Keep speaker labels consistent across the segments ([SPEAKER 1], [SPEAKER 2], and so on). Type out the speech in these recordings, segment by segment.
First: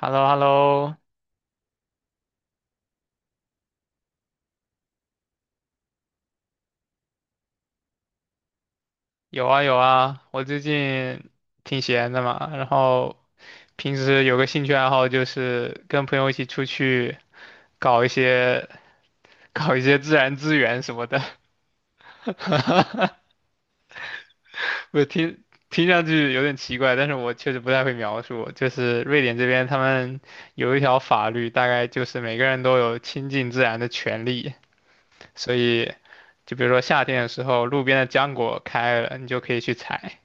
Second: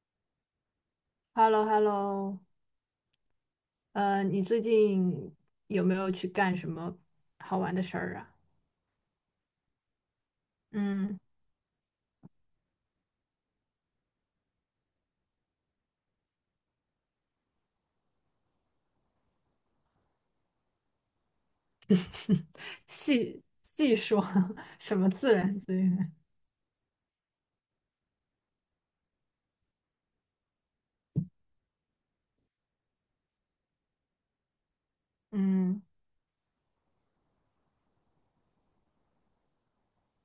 [SPEAKER 1] h e l l o h e l l o
[SPEAKER 2] h e l l o h e l l o 你最近有没有去干什么好玩的事儿啊？
[SPEAKER 1] 有啊有啊，我最
[SPEAKER 2] 嗯。
[SPEAKER 1] 近挺闲的嘛，然后平时有个兴趣爱好就是跟朋友一起出去搞一些搞一些自然资源什么的。
[SPEAKER 2] 细细说。 什
[SPEAKER 1] 我
[SPEAKER 2] 么自
[SPEAKER 1] 听
[SPEAKER 2] 然资
[SPEAKER 1] 听上
[SPEAKER 2] 源？
[SPEAKER 1] 去有点奇怪，但是我确实不太会描述。就是瑞典这边他们有一条法律，大概就是每个人都有亲近自然的权利，所
[SPEAKER 2] 嗯
[SPEAKER 1] 以就比如说夏天的时候，路边的浆果开了，你就可以去采。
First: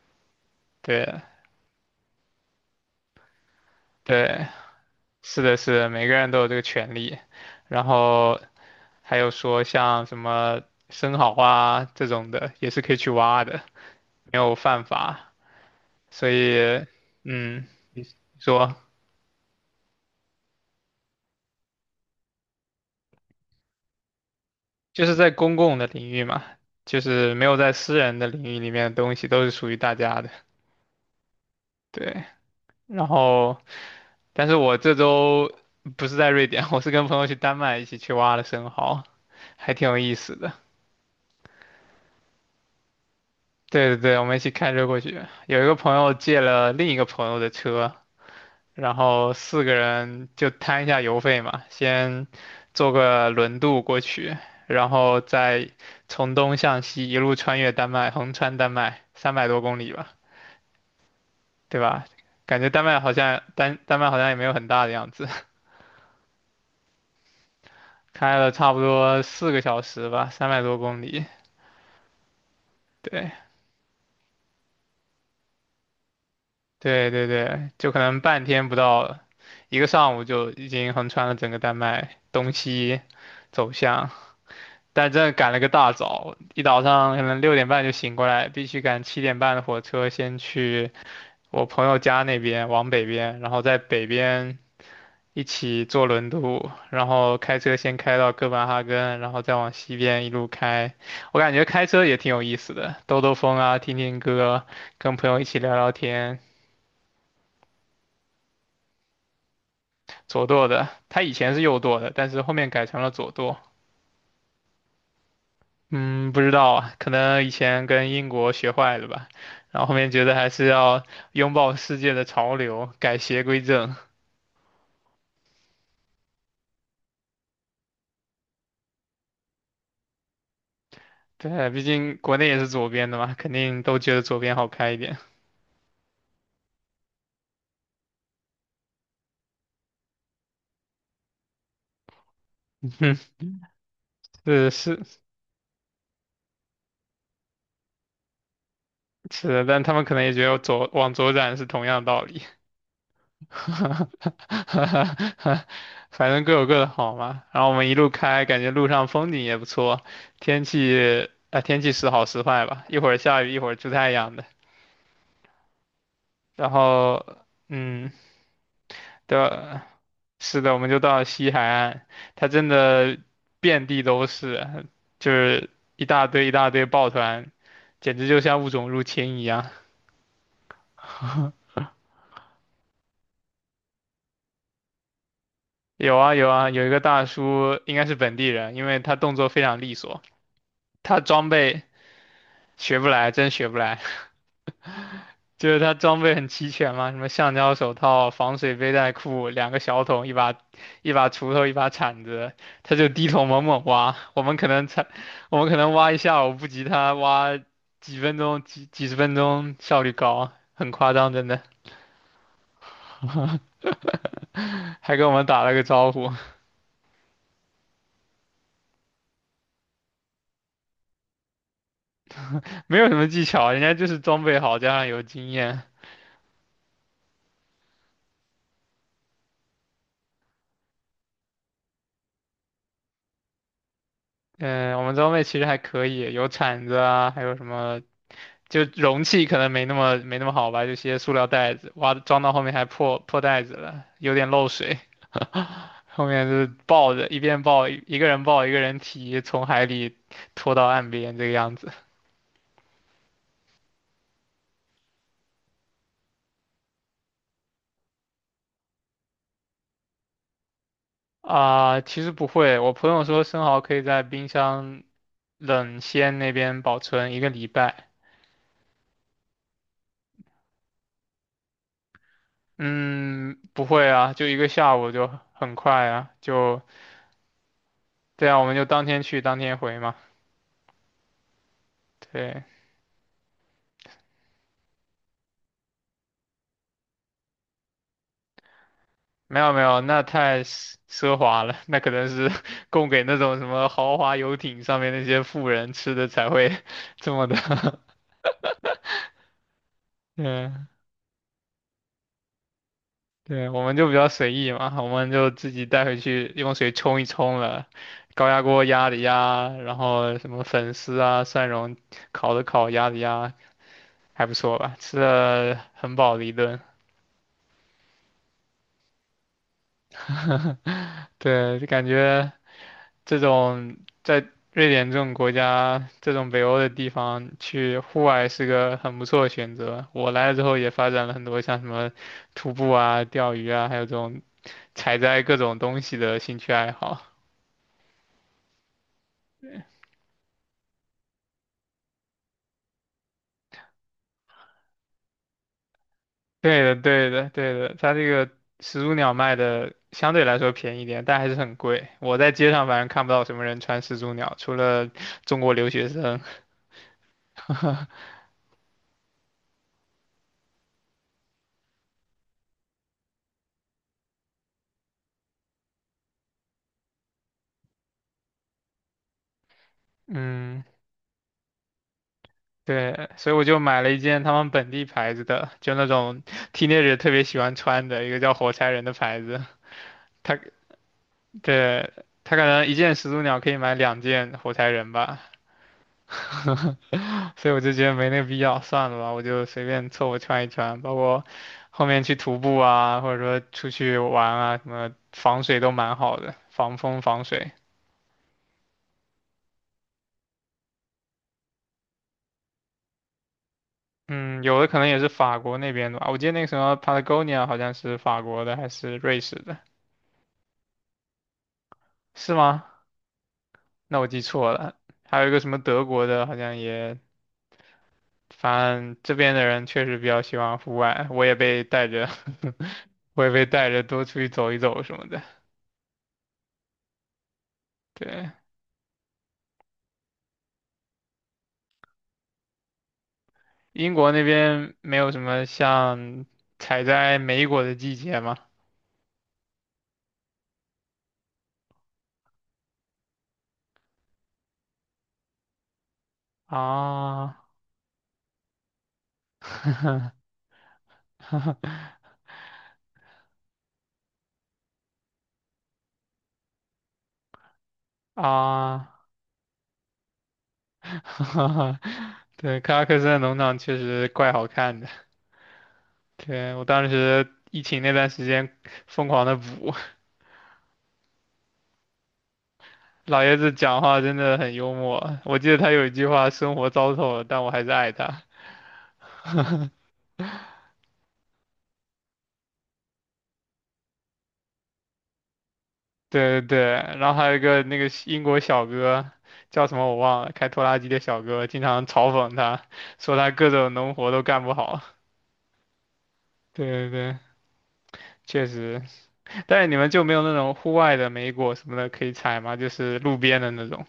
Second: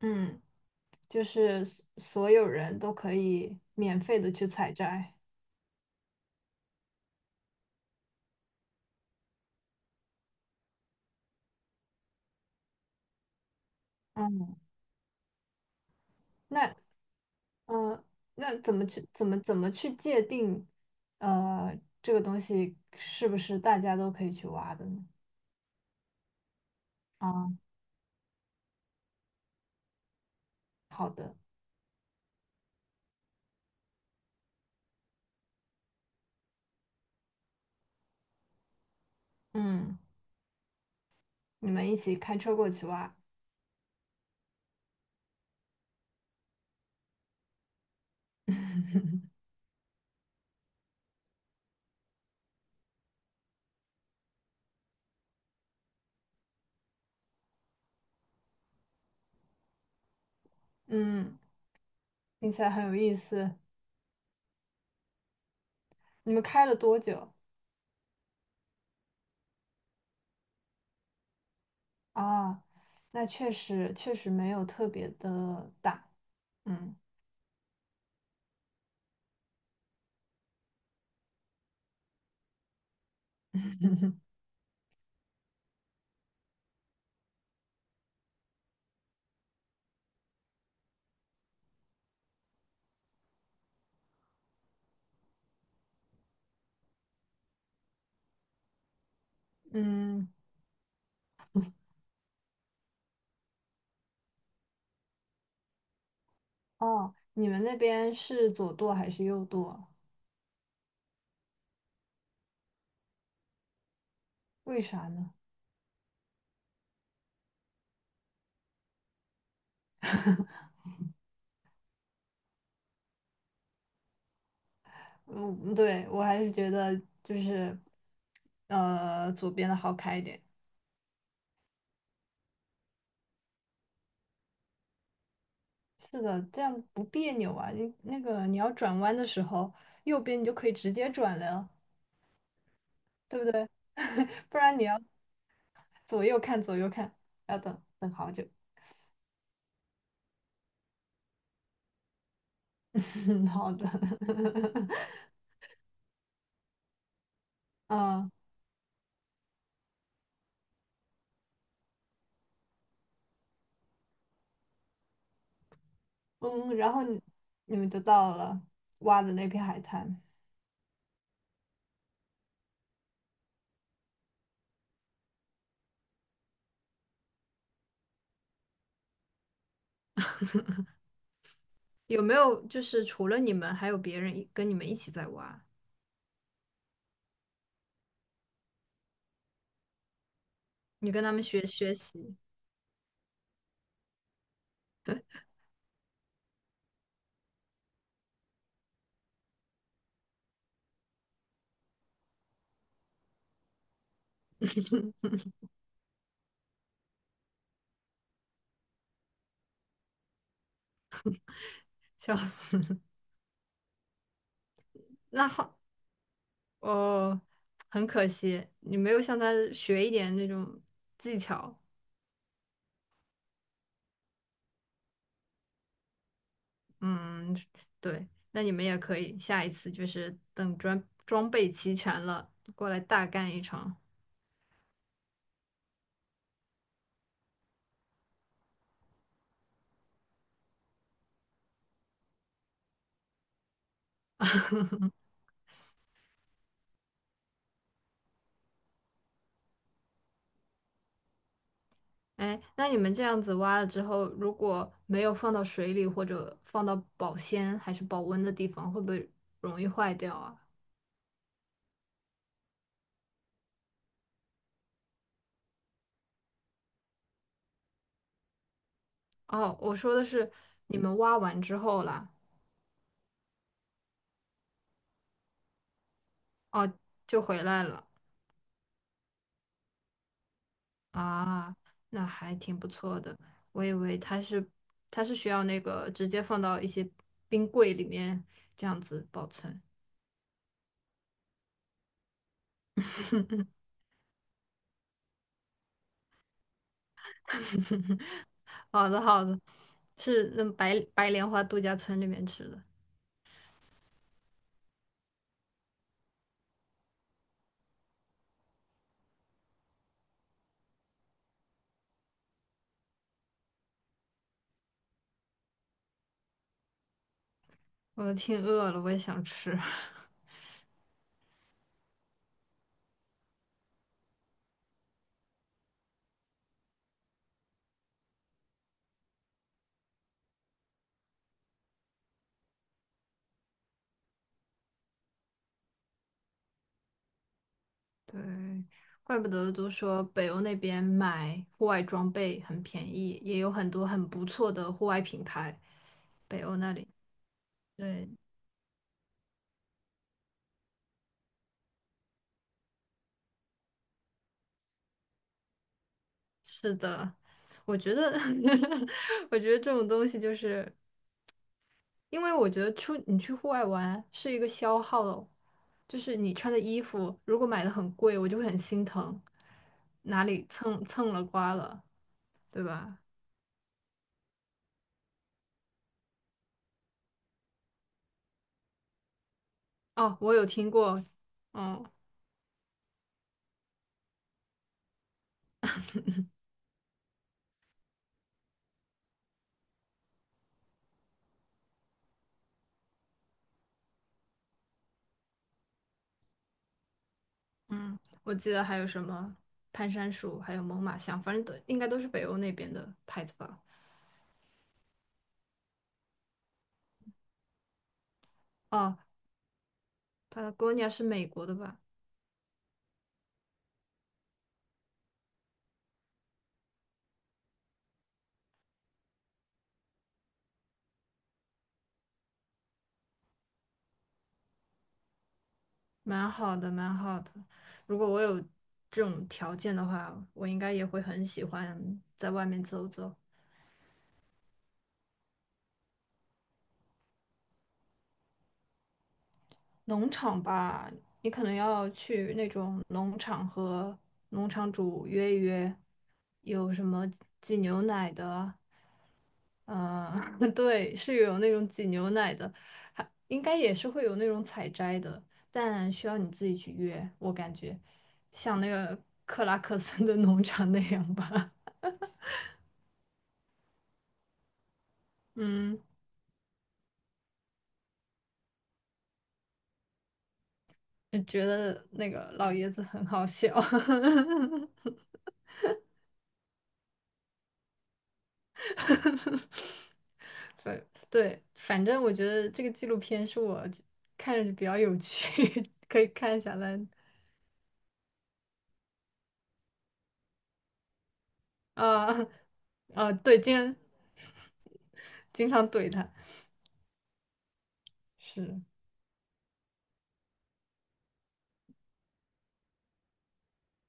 [SPEAKER 2] 嗯，
[SPEAKER 1] 对
[SPEAKER 2] 就是所有人都可以免费的
[SPEAKER 1] 对。
[SPEAKER 2] 去采摘。
[SPEAKER 1] 是的，是的，每个人都有这个权利。然后还有说像什么生蚝啊这种的，也是可以去挖的，没有
[SPEAKER 2] 嗯，
[SPEAKER 1] 犯法。所
[SPEAKER 2] 那
[SPEAKER 1] 以，嗯，
[SPEAKER 2] 嗯
[SPEAKER 1] 你
[SPEAKER 2] 呃，那怎
[SPEAKER 1] 说
[SPEAKER 2] 么去怎么怎么去界定这个东西是不是大家都可以去挖的呢？
[SPEAKER 1] 就是在公共的领域嘛，就是没有
[SPEAKER 2] 啊，
[SPEAKER 1] 在私人的领域里面的东西都是属于大家的。
[SPEAKER 2] 好的。
[SPEAKER 1] 对，然后但是我这周不是在瑞典，我是跟朋友去丹麦一起去挖的生蚝，还挺有
[SPEAKER 2] 嗯，
[SPEAKER 1] 意思的。
[SPEAKER 2] 你们一起开车过去挖。
[SPEAKER 1] 对对对，我们一起开车过去。有一个朋友借了另一个朋友的车，然后四个人就摊一下油费嘛，先坐个轮渡过去，然后再从东向西一路穿越丹麦，横穿丹麦，三百多公里吧，
[SPEAKER 2] 嗯。
[SPEAKER 1] 对吧？
[SPEAKER 2] 听
[SPEAKER 1] 感
[SPEAKER 2] 起
[SPEAKER 1] 觉
[SPEAKER 2] 来
[SPEAKER 1] 丹
[SPEAKER 2] 很有
[SPEAKER 1] 麦好
[SPEAKER 2] 意
[SPEAKER 1] 像
[SPEAKER 2] 思。
[SPEAKER 1] 丹丹麦好像也没有很大的样子，
[SPEAKER 2] 你们开了多久
[SPEAKER 1] 开了差不多4个小时吧，三百多公里。
[SPEAKER 2] 啊？那
[SPEAKER 1] 对
[SPEAKER 2] 确实没有特别的大。嗯
[SPEAKER 1] 对对对，就可能半天不到，一个上午就已经横穿了整个丹麦东西走向，但真的赶了个大早，一早上可能6点半就醒过来，必须赶7点半的火车先去我朋友家那边往北边，然后在北边一起坐轮渡，然后开车先开到哥本哈根，然后再往西边
[SPEAKER 2] 嗯。
[SPEAKER 1] 一路开。我感觉开车也挺有意思的，兜兜风啊，听听歌，跟朋友一起聊聊天。
[SPEAKER 2] 哦，你们那边是左舵还是右舵？
[SPEAKER 1] 左舵的，他以前是右舵的，但是后面改成了左舵。
[SPEAKER 2] 为啥呢？
[SPEAKER 1] 嗯，不知道啊，可能以前跟英国学坏了吧，然后后面觉得还是要拥抱世界的潮流，改邪归正。
[SPEAKER 2] 嗯，对，我还是觉得就是左边的好开一点。
[SPEAKER 1] 对，毕竟国内也是左边的嘛，肯定都觉得左边好开一点。
[SPEAKER 2] 是的，这样不别扭啊。你那个你要转弯的时候，右边你就可以直接转了，
[SPEAKER 1] 嗯，
[SPEAKER 2] 对不对？不
[SPEAKER 1] 是
[SPEAKER 2] 然你
[SPEAKER 1] 是
[SPEAKER 2] 要左右看左右看，要等等好久。
[SPEAKER 1] 是的，但他们可能也觉得左往左转是同样道理。
[SPEAKER 2] 嗯，好的。
[SPEAKER 1] 反正各有各的好嘛。然后我们一路
[SPEAKER 2] 嗯
[SPEAKER 1] 开，感觉路上风景也不错，天气啊、天气时好时坏吧，一会儿下雨，一会儿出太阳的。然
[SPEAKER 2] 嗯，然后
[SPEAKER 1] 后。
[SPEAKER 2] 你你们就
[SPEAKER 1] 嗯，
[SPEAKER 2] 到了挖的
[SPEAKER 1] 对，
[SPEAKER 2] 那片海滩。
[SPEAKER 1] 是的，我们就到了西海岸，它真的遍地都是，就是一大堆一大堆抱团，简直就像物种入侵一样。
[SPEAKER 2] 有没有就是除了你们，还有别人一跟你们一起在挖？
[SPEAKER 1] 有啊有啊，有一个大叔应该是本地人，因为他动作非常利索，
[SPEAKER 2] 你
[SPEAKER 1] 他
[SPEAKER 2] 跟他们
[SPEAKER 1] 装
[SPEAKER 2] 学
[SPEAKER 1] 备
[SPEAKER 2] 学习。
[SPEAKER 1] 学不来，真学不来。就是他装备很齐全嘛，什么橡胶手套、防水背带裤、两个小桶、一把锄头、一把铲子，他就低头猛猛挖。我们可能挖一下午不及他挖几分钟、几几十分钟，效率高，很夸张，真的。
[SPEAKER 2] 笑死。
[SPEAKER 1] 还跟我们
[SPEAKER 2] 那
[SPEAKER 1] 打了
[SPEAKER 2] 好，
[SPEAKER 1] 个招呼，
[SPEAKER 2] 哦，很可惜，你没有向他学一点那种技巧。
[SPEAKER 1] 没有什么技巧，人家就是装备好加上有经验。
[SPEAKER 2] 嗯，对，那你们也可以，下一次就是等装备齐全了，过来大干一场。
[SPEAKER 1] 嗯，我们装备其实还可以，有铲子啊，还有什么就容器可能没那么好吧，就些塑料袋子，哇，装到后面还破袋子了，有点漏水，后面就是抱着一边抱一个人抱一个人提，从海里拖到岸边这个样子。
[SPEAKER 2] 哎，那你们这样子挖了之后，如果没有放到水里或者放到保鲜还是保温的地方，会不会容易坏掉啊？
[SPEAKER 1] 啊、其实不会，我朋友说生蚝可以在冰箱冷鲜那边保存一个礼拜。
[SPEAKER 2] 哦，我说的是你们挖完之后啦。
[SPEAKER 1] 嗯，不会啊，就一个下午就很快啊，
[SPEAKER 2] 哦，就回来了
[SPEAKER 1] 对啊，我们就当天去当天回嘛。
[SPEAKER 2] 啊，那还
[SPEAKER 1] 对，
[SPEAKER 2] 挺不错的。我以为它是它是需要那个直接放到一些冰柜里面这样子保
[SPEAKER 1] 没有没
[SPEAKER 2] 存。
[SPEAKER 1] 有，那太奢华了，那可能是 供给那种什 么豪华游艇上面那些富人吃的才会 这么的。
[SPEAKER 2] 好的好的，是那
[SPEAKER 1] 嗯，
[SPEAKER 2] 白莲花度假村里面吃的。
[SPEAKER 1] 对，我们就比较随意嘛，我们就自己带回去用水冲一冲了，高压锅压的压，然后什么粉丝啊、蒜蓉烤的烤、压的压，还不错吧，吃的很饱的一顿。
[SPEAKER 2] 我挺饿了，我也想吃。
[SPEAKER 1] 对，就感觉这种在瑞典这种国家，这种北欧的地方去户外是个很不错的选择。我来了之后也发展了很多像什么徒步啊、钓鱼啊，还有这种采摘各种东西的兴趣爱好。
[SPEAKER 2] 对，怪不得都说北欧那边买户外装备很便宜，也有很多很不错的户外品牌。北欧
[SPEAKER 1] 对
[SPEAKER 2] 那
[SPEAKER 1] 的，
[SPEAKER 2] 里，
[SPEAKER 1] 对的，对的，它这
[SPEAKER 2] 对，
[SPEAKER 1] 个始祖鸟卖的相对来说便宜一点，但还是很贵。我在街上反正看不到什么人穿始祖鸟，除了中国留学生。
[SPEAKER 2] 是的。我觉得，我觉得这种东西就是，因为我觉得出你去户外玩是一个消耗，就是你穿的衣服如果买的很贵，我就会很心疼，哪里
[SPEAKER 1] 嗯。
[SPEAKER 2] 蹭蹭了刮了，对吧？
[SPEAKER 1] 对，所以我就买了一件他们本地牌子的，就那种 teenager 特别喜欢穿的一个叫火柴人的牌子。
[SPEAKER 2] 哦，我
[SPEAKER 1] 他，
[SPEAKER 2] 有听过。嗯，
[SPEAKER 1] 对，他可能一件始祖鸟可以买两件火柴人吧，所以我就觉得没那个必要，算了吧，我就随便凑合穿一穿，包括后面去徒步啊，或者说出去玩啊，什么防水都蛮好的，防风防水。
[SPEAKER 2] 嗯，我记得还有什么攀山鼠，还有猛犸象，反正都应该都是北欧那边的牌子吧。
[SPEAKER 1] 嗯，有的可能也是法国那边的吧，我记得那个什么 Patagonia 好像是法国的还是
[SPEAKER 2] 哦
[SPEAKER 1] 瑞士的，
[SPEAKER 2] ，Patagonia 是美国的吧？
[SPEAKER 1] 是吗？那我记错了，还有一个什么德国的，好像也，反正这边的人确实比较喜欢户外，我也被带着，我也被带着多出去走一走什么的。
[SPEAKER 2] 蛮好的，蛮好的。如果我
[SPEAKER 1] 对，
[SPEAKER 2] 有这种条件的话，我应该也会很喜欢在外面走走。
[SPEAKER 1] 英国那边没有什么像采摘莓果的季节吗？
[SPEAKER 2] 农场吧，你可能要去那种农场和农场主约一约，有什么
[SPEAKER 1] 啊
[SPEAKER 2] 挤牛奶的，呃，对，是有那种挤牛奶的，还应该也是会有那种采摘的，但需要你自己去约，我感觉像那
[SPEAKER 1] 啊，
[SPEAKER 2] 个克拉克森的农场那样吧。
[SPEAKER 1] 对，克拉克森的农场确实怪好看的。
[SPEAKER 2] 嗯，
[SPEAKER 1] 对，我当时疫情那段时间疯狂的补，
[SPEAKER 2] 觉得那个老爷子很
[SPEAKER 1] 老
[SPEAKER 2] 好
[SPEAKER 1] 爷子
[SPEAKER 2] 笑。
[SPEAKER 1] 讲话真的很幽 默，我记得他有一句话："生活糟透了，但我还是爱他。"
[SPEAKER 2] 对。 对，反正我觉得这个纪录片是我就看着比较有趣。可以
[SPEAKER 1] 对
[SPEAKER 2] 看
[SPEAKER 1] 对
[SPEAKER 2] 下
[SPEAKER 1] 对，
[SPEAKER 2] 来。
[SPEAKER 1] 然后还有一个那个英国小哥叫什么我忘了，开拖拉机的小哥经常嘲
[SPEAKER 2] 啊
[SPEAKER 1] 讽他，
[SPEAKER 2] 啊，
[SPEAKER 1] 说他
[SPEAKER 2] 对，
[SPEAKER 1] 各
[SPEAKER 2] 经
[SPEAKER 1] 种
[SPEAKER 2] 常
[SPEAKER 1] 农活都干不好。
[SPEAKER 2] 经常怼他，
[SPEAKER 1] 对对对，确
[SPEAKER 2] 是，
[SPEAKER 1] 实。但是你们就没有那种户外的莓果什么的可以采吗？就是路边的那种，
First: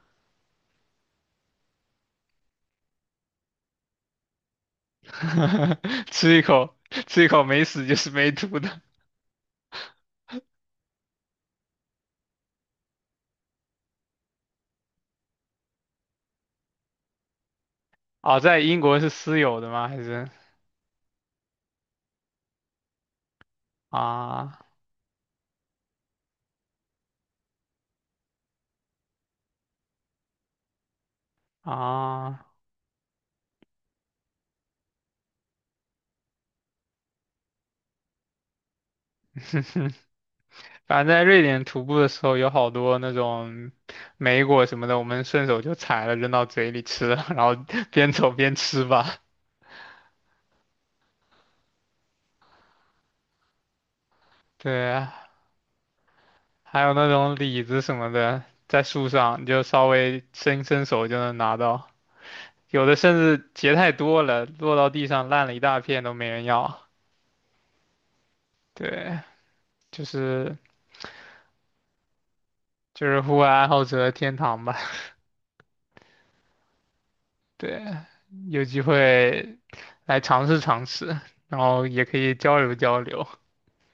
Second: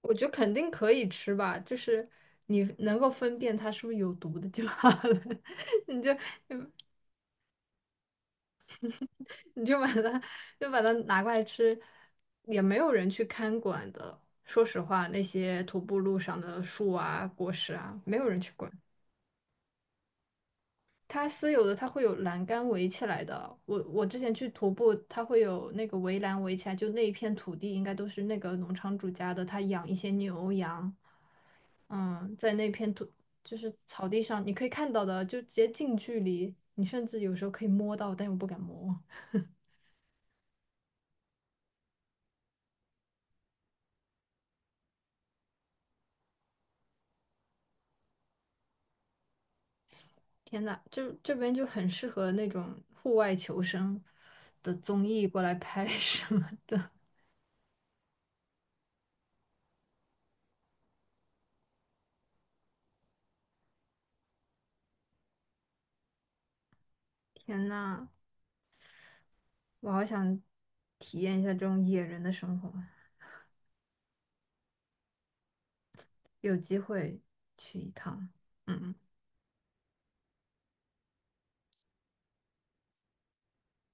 [SPEAKER 2] 我觉得肯定可以吃吧，就是你能够分辨它是不是有毒的就好了。你 就
[SPEAKER 1] 吃一口吃一口没死就是没吐的。
[SPEAKER 2] 你就把它把它拿过来吃，也没有人去看管的。说实话，那些徒步路上的树啊、果实啊，没有
[SPEAKER 1] 哦，
[SPEAKER 2] 人去
[SPEAKER 1] 在
[SPEAKER 2] 管。
[SPEAKER 1] 英国是私有的吗？还是
[SPEAKER 2] 它私有的它会有栏杆围起来的。我之前去
[SPEAKER 1] 啊
[SPEAKER 2] 徒步，它会有那个围栏围起来，就那一片土地应该都是那个农场主家的，他养一些牛羊，嗯，
[SPEAKER 1] 啊？
[SPEAKER 2] 在那片土就是草地上，你可以看到的，就直接近距离，你甚至有时候可以摸到，但又不敢摸。
[SPEAKER 1] 反正在瑞典徒步的时候，有好多那种莓果什么的，我们顺手就采了扔到嘴里吃，然后 边走边吃吧。
[SPEAKER 2] 天呐，就这边就很适合那种户外求生的
[SPEAKER 1] 对
[SPEAKER 2] 综
[SPEAKER 1] 啊，
[SPEAKER 2] 艺过来拍。 什么
[SPEAKER 1] 还
[SPEAKER 2] 的。
[SPEAKER 1] 有那种李子什么的，在树上你就稍微伸伸手就能拿到，有的甚至结太多了，落到地上烂了一大片都没人要。
[SPEAKER 2] 天呐，
[SPEAKER 1] 对，
[SPEAKER 2] 我
[SPEAKER 1] 就
[SPEAKER 2] 好想
[SPEAKER 1] 是
[SPEAKER 2] 体验一下这种野人的生活。
[SPEAKER 1] 就是户外爱好者的天堂吧。
[SPEAKER 2] 有机会去
[SPEAKER 1] 对，
[SPEAKER 2] 一趟。
[SPEAKER 1] 有机
[SPEAKER 2] 嗯，
[SPEAKER 1] 会来尝试尝试，然后也可以交流交流。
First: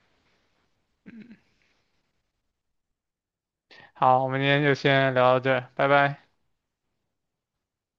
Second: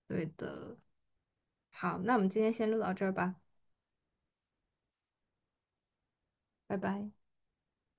[SPEAKER 2] 对的。好，那我们今天先录到这儿吧。
[SPEAKER 1] 好，我们今天就先聊到这儿，拜拜。
[SPEAKER 2] 拜拜。